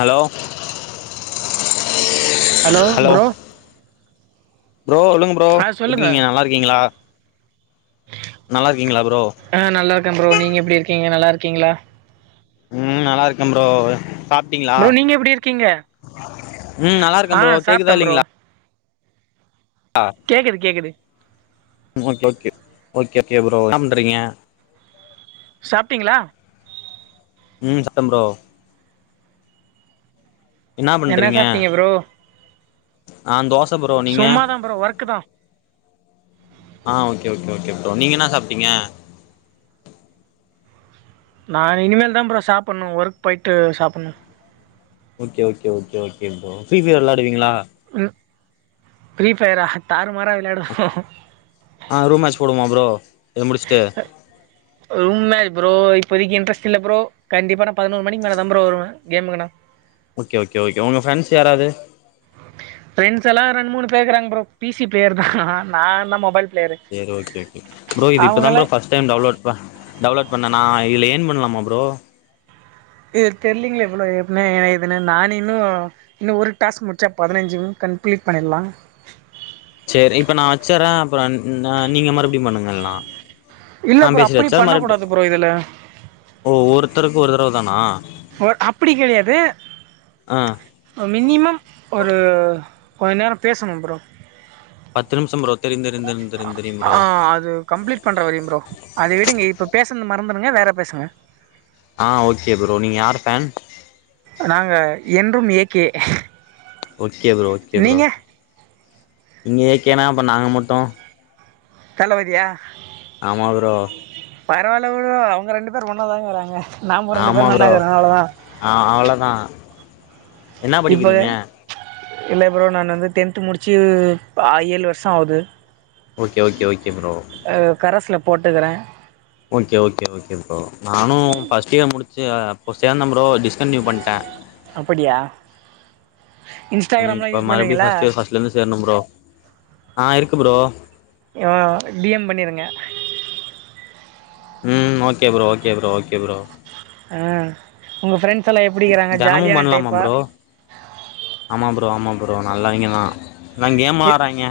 hello hello bro ல்லுங்க bro ஆ சொல்லுங்க எப்டிங்க நல்லா இருக்கீங்ளா நல்லார்க்கீங்ளா ப்ரோ ஆ நல்லார்க்கே ப்ரோ நீங்க எப்டி இருக்கீங்க நல்லார்க்கீங்ளா ம் நல்லா இருக்கே ப்ரோ சாப் டிங்ளா ப்ரோ நீங்க எப்டி இருக்கீங்க ம் நல்லார்க்கே ஆ ப்ரோ சாப்ட்டே கேக்குதா ப்ரோ இல்லேங்ளா ஆ கேக்குது கேக்குது okay okay okay okay bro இன்ன பண்றீங்க சாப்ட்டீங்ளா ம் சப்ட்டே ப்ரோ என்ன சாப்ட்டிங்க ப்ரோ நா தோச ப்ரோ நீங்க சும்மாதா ப்ரோ ஒர்க்கு தா ஆ ஓகே ஒகே ஓகே ப்ரோ நீங்க என்ன சாப்ட்டீங்க நா இனிமேல் தா ப்ரோ சாப்புண்ணு ஒர்க் போயிட்டு சாப்புணு okay okay okay okay bro free fire வெள்ளாடுவீங்ளா ஃபிரீ ஃபயர தாறுமார விளையாடுவோ ஆ ரூம் மேச்சு போடுவோமா ப்ரோ இத முடிச்சுட்டு ரூம் மேட்ச் ப்ரோ இப்பதைக்கு இன்ட்ரஸ்ட் இல்ல ப்ரோ கண்டிப்பா நா பதினோரு மணிக்கு மேல தா ப்ரோ வருவே கேமுக்குனா ஓகே ஓகே ஓகே உங்க ஃப்ரெண்ஸ் யாராவது ஃப்ரெண்ட்ஸ் எல்லா ரெண்டு மூணு பேக்குறாங்க ப்ரோ பி சி ப்ளேயர் தா நா என்ன மொபைல் பிளேயரு செரி ஓகே ப்ரோ ப்ரோ இது இப்பதா ப்ரோ அவங்கெல்லா ஃபர்ஸ்ட் டைம் டவுன்லோட் டவுன்லோட் பண்ணணா இதுல ஏர்ன் பண்ணலாமா ப்ரோ இது தெரியலீங்களா எவ்ளோ எப்வுமே இதுன்னு நானு இன்னு இன்னு ஒரு டாஸ்க் முடிச்சா பதினெஞ்சு கம்ப்ளீட் பண்ணிடலா செரி இப்ப நா வச்சறே அப்றோ நீங்க மறுபடியு பண்ணுங்க இல்லனா இல்ல நா ப்ரோ பேசி அப்டி வச்சா மறுபடி பண்ணக்கூடாது ப்ரோ இதுல ஓ ஒருத்தருக்கு ஒரு தடவ தானா ஒ அப்புடி கெடையாது ஆ மினிமம் ஒரு கொஞ்ச நேரோ பேசணு ப்ரோ பத்து நிம்ஷோ ப்ரோ தெரியு தெரிந் தெரி தெரி தெரியு ப்ரோ ஆ அது கம்ப்ளீட் பண்ற வரயு ப்ரோ அத விடுங்க இப்போ பேசுனத மறந்துடுங்க வேற பேசுங்க ஆ ஓகே ப்ரோ நீங்க யாரு ஃபேன் நாங்க என்றும் A K okay bro okay bro நீங்க நீங்க ஏ கே னா அப்போ நாங்க மட்டு தலவதியா ஆமா ப்ரோ பரவால்ல ப்ரோ அவுங்க ரெண்டு பேரு ஒன்னா தாங்க வரங்க நாம ரெண்டு ஆமா ப்ரோ அ அவ்ளோதா என்ன இப்ப படிக்கிறீங்க இல்ல ப்ரோ நானு வந்து டென்த் முடிச்சு அ ஏழு வருஷோ ஆவுது ஓகே ஓகே ஓகே ப்ரோ கரஸ்ல போட்டுகுறே ஓகே ஓகே ஓகே ப்ரோ நானு ஃபர்ஸ்ட் இயர் முடிச்சு ப்போ சேந்தே ப்ரோ டிஸ்கண்டினியூ பண்ட்டே அப்படியா இன்ஸ்டாகிராம்லா யூஸ் பண்ணுவீங்களா ல இருந்து சேரணு ப்ரோ ஆ இருக்கு ப்ரோ எவளோ டி எம் பண்ணிருங்க ம் okay bro okay bro okay bro ஆ உங்க ஃப்ரெண்ட்ஸ் எல்லா எப்டிக்கிறாங்க தெனமும் ஜாலியான பண்ணலாமா டைப்பா ப்ரோ ஆமா ப்ரோ ஆமா ப்ரோ நல்லவைங்கதா என்னங்கேம் ஆட்றாய்ங்க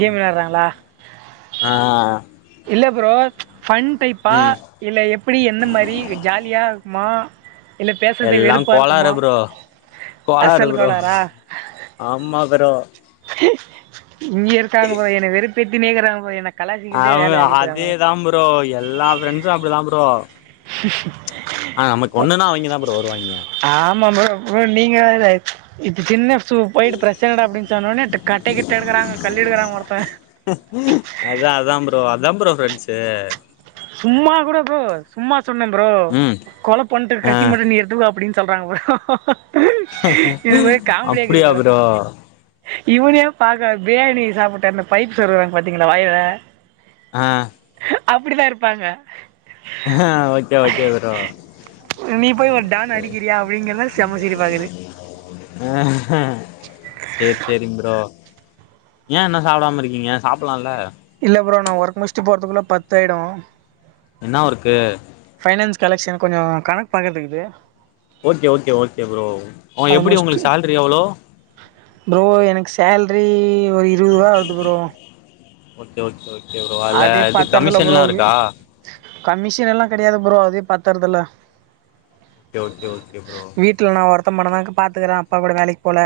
கேம் விளையாடுறாங்களா ஆ இல்ல ப்ரோ ஃபன் டைப்பா ம் இல்ல எப்டி எந்த மாரி ஜாலியா மா இல்ல பேசுறதே எல்லா வெறுப்பா கோளாறு இருக்குமா ப்ரோ கோளாறு அசல் ப்ரோ கோளாரா ஆமா ப்ரோ இங்கயு இருக்காங்க ப்ரோ என்ன வெறுப்பேத்தினே இருக்குறாங்க ப்ரோ என்ன கலாச்சிக்கிட்டே அவ் வேலைய ஆக்கிட்டுறாங்க அதேதா ப்ரோ எல்லா ஃப்ரெண்ட்ஸு அப்டிதா ப்ரோ அ நமக்கு ஒண்ணுன்னா அவைங்க தா ப்ரோ வருவாய்ங்க ஆமா ப்ரோ ப்ரோ நீங்க வேற இப்ப சின்ன சு போயிட்டு பிரச்சன டா அப்டின்னு சொன்னோடனே கட்ட கிட்ட எடுக்குறாங்க கல்லு எடுக்கறாங்க ஒருத்தே அதா அதா ப்ரோ அதா ப்ரோ ஃப்ரெண்ட்ஸு சும்மா கூட ப்ரோ சும்மா சொன்னே ப்ரோ ம் கொழப் பண்ட்டுக்கு ஆ கத்தி மட்டு நீ எட்த்து வா அப்டின்னு சொல்றாங்க ப்ரோ இது மாரி காமெடியா இருக்குது ப்ரோ ஓ இவனையே பாக்க பிரியாணி சாப்பிட்டாருனு பைப் சொருவாங்க பாத்தீங்களா வாயில ஆ அப்டிதா இருப்பாங்க ஆ ஓகே ஓகே ப்ரோ நீ போய் ஒரு டான் அடிக்கிறியா அப்டிங்கறதா செம்ம சிரிப்பாருக்குது சேரி சேரிங் ப்ரோ ஏ இன்னு சாப்டாம இருக்கிங்க சாப்டலால்ல இல்ல ப்ரோ நா ஒர்க் முட்சுட்டு போர்து குல்ல பத்து ஆயிடு என்னா ஒர்க்கு ஃபைனான்ஸ் கலெக்ஷன் கொஞ்சோ கணக்கு பாக்குறதுருக்குது ஓகே ஓகே ஓகே ப்ரோ உங்ளுக்கு அத எப்டி முடிச்சுட்டு உங்களுக்கு சேல்ரி எவ்வளோ ப்ரோ எனக்கு சேல்ரி ஒரு இருவது ரூபா வருது bro okay okay okay bro அதுல இது கமிஷன்ல்லா இருக்கா கமிஷன்ல்லா கெடையாது ப்ரோ அதே பத்தறதுல்ல ஓகே ஓகே ஓகே ப்ரோ வீட்ல நா ஒருத்த மட்டுந்தா பாத்துக்கறே அப்பா கூட வேலைக்கு போல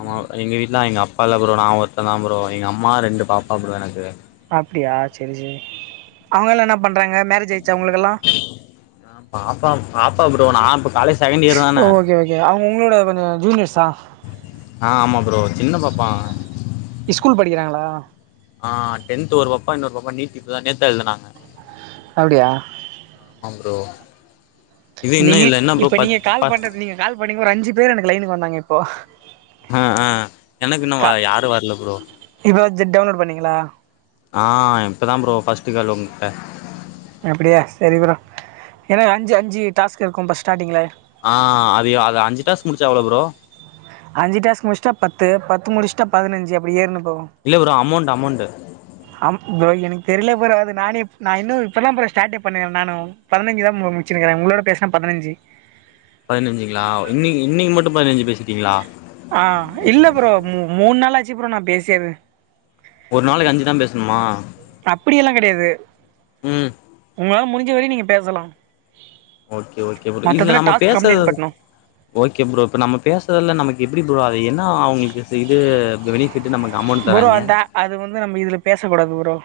ஆமா எங்க வீட்ல எங்க அப்பா இல்ல ப்ரோ நா ஒருத்தன் தா ப்ரோ எங்க அம்மா ரெண்டு பாப்பா ப்ரோ எனக்கு அப்டியா சரி சரி அவங்கல்லா என்ன பண்றாங்க மேரேஜ் ஆயிருச்சா அவங்களுக்கெல்லா பாப்பா பாப்பா ப்ரோ நா இப்ப காலேஜ் செகண்ட் இயர் தான ஓ ஓகே ஓகே அவங்க உங்களோட கொஞ்ச ஜூனியர்ஸா ஆ ஆமா ப்ரோ சின்ன பாப்பாங்க ஸ்கூல் படிக்கிறாங்களா ஆ டென்த் ஒரு பாப்பா இன்னொரு பாப்பா நீட்டு இப்ப தா நேத்தா எழுதுனாங்க அப்டியா ஆ ப்ரோ இது நீ இன்னும் இல்ல என்ன ப்ரோ இப்ப நீங்க பத் கால் பத் பண்றது நீங்க கால் பண்ணிங்க ஒரு அஞ்சு பேர் எனக்கு லைனுக்கு வந்தாங்க இப்போ ஆ ஆ எனக்கு இன்னும் வ யாரும் வரல ப்ரோ இப்ப தா ஜட் டவுன்லோட் பண்ணிங்களா ஆ இப்பதா ப்ரோ ஃபர்ஸ்டு கால் உங்கிட்ட அப்டியா சரி ப்ரோ என அஞ்சு அஞ்சு டாஸ்க் இருக்கும் ப்ரோ ஸ்டார்ட்டிங்ல ஆ அது அது அஞ்சு டாஸ்க் முடிச்சா எவ்ளோ ப்ரோ அஞ்சு டாஸ்க் முடிச்சுட்டா பத்து பத்து முடிச்சுட்டா பதினஞ்சு அப்டி ஏற்னும் ப்ரோ இல்ல ப்ரோ அமௌண்ட்டு அமௌண்ட்டு ஆமா ப்ரோ எனக்கு தெரில ப்ரோ அது நானே இ நா இன்னும் இப்ப தா ப்ரோ ஸ்டார்டே பண்ணே நானும் பதினஞ்சு தா ப்ரோ முச்சுருக்கேன் உங்களோட பேசனா பதினஞ்சு பதினஞ்சுங்களா இன்னைக்கு இன்னைக்கு மட்டும் பதினஞ்சு பேசிட்டீங்களா ஆ இல்ல ப்ரோ மு மூணு நாளாச்சு ப்ரோ நா பேசி அது ஒரு நாளைக்கு அஞ்சு தா பேசணுமா ம் உங்களால முடிஞ்ச வர நீங்க பேசலாம் ஓகே ஓகே ப்ரோ இதுல மொத்தத்தில் நம்ம டாஸ்க் பேச கம்ப்ளீட் பண்ணணும் ஓகே ப்ரோ இப்ப நம்ம பேசுறதல்ல நமக் எப்டி ப்ரோ அது என்னா அவங்களுக்கு இது பெனிஃபிட் நமக்கு அமௌண்ட் தராங் இப்ப அந்த அது வந்து நம்ம இதுல பேசக்கூடாது bro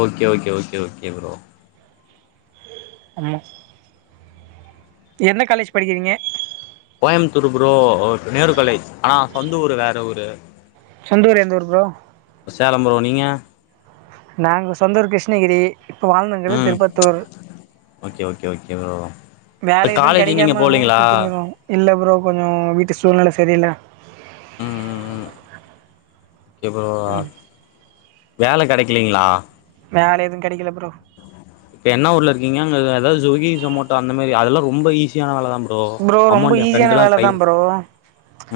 okay okay okay okay bro அமா என்ன காலேஜ் படிக்கிறிங்க கோயமுத்தூர் ப்ரோ நேரு காலேஜ் ஆனா சொந்த ஊர் வேற ஊரு சொந்த ஊர் எந்தூரு ப்ரோ சேலம் ப்ரோ நீங்க நாங்க சொந்த ஊர் கிருஷ்ணகிரி இப்போ வாழ்ந்துனுக்கறது ம் Tirupattur okay okay okay bro இப்ப வேல எது காலேஜ் நீங்க கெடைக்காம ஊர் போலீங்களா சுத்தினுக்கிறோ இல்ல ப்ரோ கொஞ்ச வீட்டு சூழ்நில சரியில்ல ம் ம் ம் ஓகே ப்ரோ வேல கெடைக்கலிங்ளா வேல எது கெடைக்கல ப்ரோ இப்ப என்ன ஊர்ல இருக்கிங்க அங்க எதாவது சுக்கி சொமோட்டா அந்த மாரி அதெல்லா ரொம்ப ஈசி யான வேலதா ப்ரோ ரொம்ப அமௌன்ட் எ ஈஸியான ஃப்ரெண்டுல்லா வேல கை தா ப்ரோ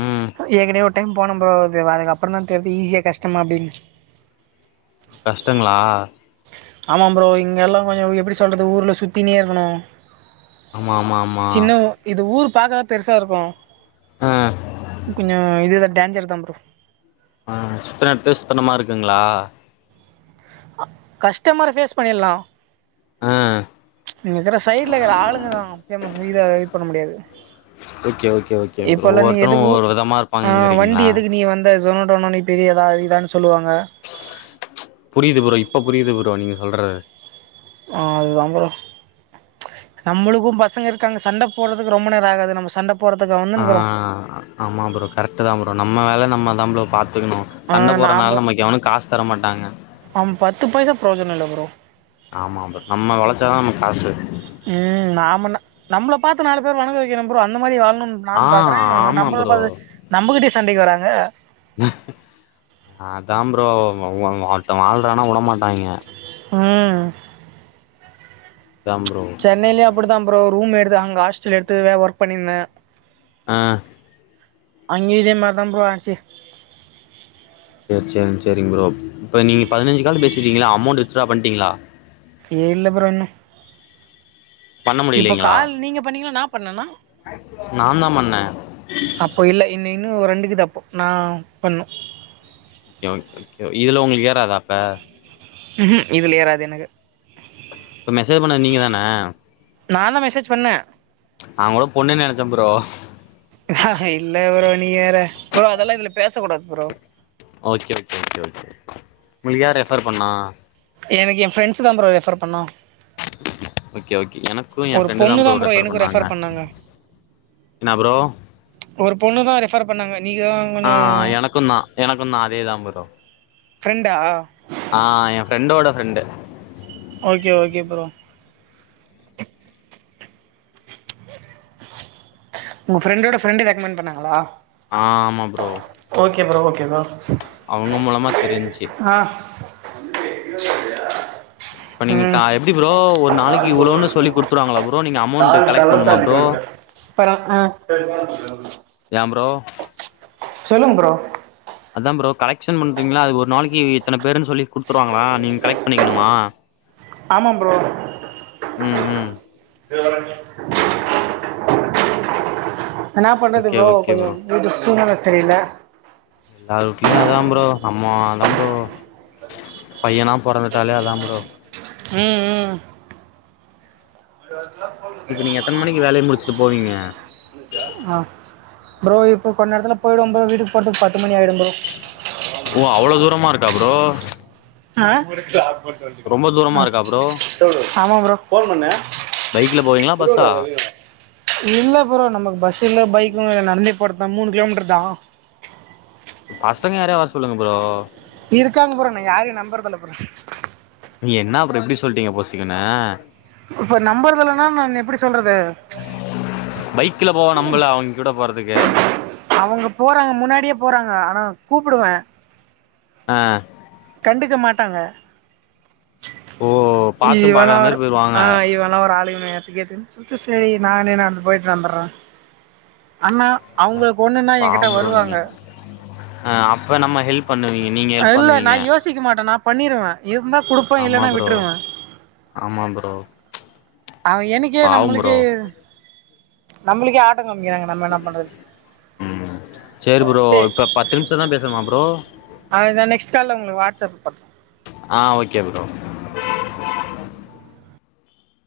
ம் ஏற்கனவே ஒரு டைம் போனம் ப்ரோ அதுக்கு அப்றதா தெரிது ஈஸியா கஷ்டமா அப்டின்னு கஷ்டங்ளா ஆமா ப்ரோ இங்க எல்லா கொஞ்ச எப்டி சொல்றது ஊர்ல சுத்தினே இருக்கணு ஆமா ஆமா ஆமா சின்ன ஊ இது ஊர் பாக்கதா பெருசா இருக்கு ஆ கொஞ்ச இதுத டேஞ்சர்தா ப்ரோ ஆ சுத்துன எடத்தயே சுத்துனமா இருக்குங்ளா கஸ்டமர் ஃபேஸ் பண்ணிர்லா ஆ இங்க இருக்கிற சைடுல இருக்கிற ஆளுங்கதா முக்யமா இத இது பண்ண முடியாது ஓகே ஓகே ஓகே ப்ரோ இப்பல்லா நீ எது ஒவ்வொருத்தரு உ ஒவ்வொரு விதமா ஆ வண்டி இருப்பாங்கங்கிறீங்களா எதுக்கு நீ வந்த சொனோட்டோனனி பெரிய இதா இதான்னு சொல்லுவாங்க புரியுது ப்ரோ இப்ப புரியுது ப்ரோ நீங்க சொல்றது அதுதாம் ப்ரோ நம்மளுக்கு பசங்க இருக்காங்க சண்ட போடுறதுக்கு ரொம்ப நேர ஆகாது நம்ம சண்ட ஆ ஆமாம் ப்ரோ கரெக்டுதா ப்ரோ நம்ம வேலை நம்மதா ப்ரோ பாத்துக்கணு ஆ சண்ட போறனால நமக்கு எவனு காசு தர மாட்டாங்க ஆம பத்து பைசாக் ப்ரயோஜன இல்ல ப்ரோ ஆமா ம நம்ம வழைச்சாதா நமக் காசு ம் நாம நம்ள பாத்து நாலு பேர் வணக்க வெக்கணு ப்ரோ அந்த மாரி வாழணு ஆ நானு பாக்கறே ஆமா நம்மள ப ப்ரோ நம்மகிட்டயே சண்டைக்கு வராங்க அதா ப்ரோ ஒ ஒ ஒருத்த வாழ்றானா வுடமாட்டாய்ங்க ம் அதாம் ப்ரோ சென்னையிலு அப்படிதா ப்ரோ ரூம் எடுத்து அங்க ஹாஸ்டல் எடுத்து வே ஒர்க் பண்ணிருந்தே ஆ அங்கயி இதே மாரிதா ப்ரோ ஆச்சு சேர் சேர் சேரிங் ப்ரோ இப்ப நீங்க பதினஞ்சு கால் பேசிட்டிங்ள அமௌண்ட் வித்ட்ரா பண்ட்டிங்ளா இல்ல ப்ரோ இன்னு பண்ண இப்ப முடியலைங்களா கால் நீங்க பண்ணிங்களா நா பண்ணனா நா தா பண்ணே அப்போ இல்ல இன்னு இன்னு ஒரு ரெண்டுக்குது அப்போ நா பண்ணு ஓகே ஓகே இதுல உங்களுக்கு ஏறதா அப்ப ம்ஹூம் இதுல ஏறாது எனக்கு இப்ப மெசேஜ் பண்ணது நீங்க தான நான்தா மெசேஜ் பண்ணே நா கூட பொண்ணுன்னு நெனைச்ச ப்ரோ இல்ல ப்ரோ நீங்க வேற, ப்ரோ அதெல்லா இதுல பேசக் கூடாது bro okay okay okay okay உங்களுக்கு யார் ரெஃபர் பண்ணா எனக்கு என் ஃப்ரண்ட்ஸ்தா ப்ரோ ரெஃபர் பண்ணா ஓகே ஓகே எனக்கு எ ஒரு ஃப்ரெண்டுதா பொண்ணு தா ப்ரோ ரெஃபர் எனக்கு பண்ணாங்க என்னா ப்ரோ ஒரு பொண்ணுதா ரெஃபர் பண்ணாங்க நீங்கதா ஆ கொஞ்சோ எனக்கு தா எனக்கு தா அதே தா ப்ரோ ஃப்ரெண்டா ஆ எ ஃபிரெண்டோட ஃப்ரெண்ட் ஓகே ஓகே ப்ரோ உங்க ஃப்ரெண்டோட ஃப்ரெண்ட் ரெக்கமண்ட் பண்ணங்களா ஆ ஆமா bro okay bro, okay bro, அவங்க மூலமா தெரிஞ்சு ஆ இப்ப நீங்க க ம் எப்டி ப்ரோ ஒரு நாளைக்கி இவ்ளோன்னு சொல்லி குடுத்துவாங்களா ப்ரோ நீங்க அமோண்ட் கலெக்ட் பண்ணுமா ப்ரோ ப்பறோ ஆ ஏம் ப்ரோ சொல்லுங்க ப்ரோ அதா ப்ரோ கலெக்ஷன் பண்றீங்கள அது ஒரு நாளைக்கி இத்தன பேருன்னு சொல்லி குடு த்துருவாங்களா நீங்க கலெக்ட் பண்ணிக்கணுமா ஆமா ப்ரோ ம் ம் ச வரங்க என்னா பண்றது ஓகே ப்ரோ ஓகே கொஞ்சோ வீட்டு சூழ்நெல சரியில்ல எல்லாரு வூட்லயு அதா ப்ரோ நம்மதா ப்ரோ பையனா பொறந்துட்டாலே அதா ப்ரோ ம், ம் வில போங்க இப்ப நீங்க எத்தன மணிக்கு வேலைய முடிச்சுட்டு போவீங்க ஆ ப்ரோ இப்ப கொஞ்ச நேரத்துல போயிடுவ ப்ரோ வீட்டுக்கு போறதுக்கு பத்து மணி ஆயிடு ப்ரோ ஓ அவ்ளோ தூரமா இருக்கா ப்ரோ ஆ, ரொம்ப தூரமா அ இருக்கா ப்ரோ ஆமா ப்ரோ பைக்ல போவிங்களா பஸ்ஸா சொல்லுடா வெளிய வா இல்ல ப்ரோ நமக்கு பஸ் இல்ல பைக் கு இல்ல நடந்தே போறதுத மூணு கிலோமீட்டர்தா பசங்க யாரையா வர சொல்லுங்க ப்ரோ இருக்காங்க ப்ரோ நா யாரையு நம்புறது இல்ல ப்ரோ நீ என்னா ப்ரோ இப்டி சொல்லிட்டீங்க பொசுக்குனு இப்ப நம்பறதுல்லனா நானு எப்டி சொல்றது பைக்ல போவ நம்பல அவங்க கூட போறதுக்கு அவங்க போறாங்க முன்னாடியே போறாங்க ஆனா கூப்புடுவே ஆ கண்டுக்க மாட்டாங்க ஓ பாத்தும் இவன் பாக்காத மாரி ஒரு போயிருவாங்க ஆ இவன் ஒரு ஆளு இவன ஏத்துக்க ஏத் ன் சுத்த செரி நானே நடந்து போயிட்டு வந்துறேன் அண்ணா அவங்களுக்கு ஒண்ணுன்னா என்கிட்ட பாவம் ப்ரோ நீங்க வருவாங்க ஆ அப்ப நம்ம ஹெல்ப் பண்ணுவீங்க நீங்க ஹெல்ப் அதுயில்ல நா பண்ணுவீங்க யோசிக்க மாட்டேன் நா பண்ணிருவே இருந்தா குடுப் ஆமா ப்ரோ ஆமா ப்ரோ ம்ச் அவ எனக்கே நம்மளுக்கே நம்மளுக்கே ஆட்ட காம்பிக்கிறாங்க நம்ம என்ன பண்றது ம் செரி ப்ரோ சரி இப்ப பத்து நிமிஷம் தா பேசணுமா ப்ரோ அது நானு நெக்ஸ்ட் கால்ல உங்களுக்கு வாட்ஸ் ஆப் பண்ற ஆ ஓகே ப்ரோ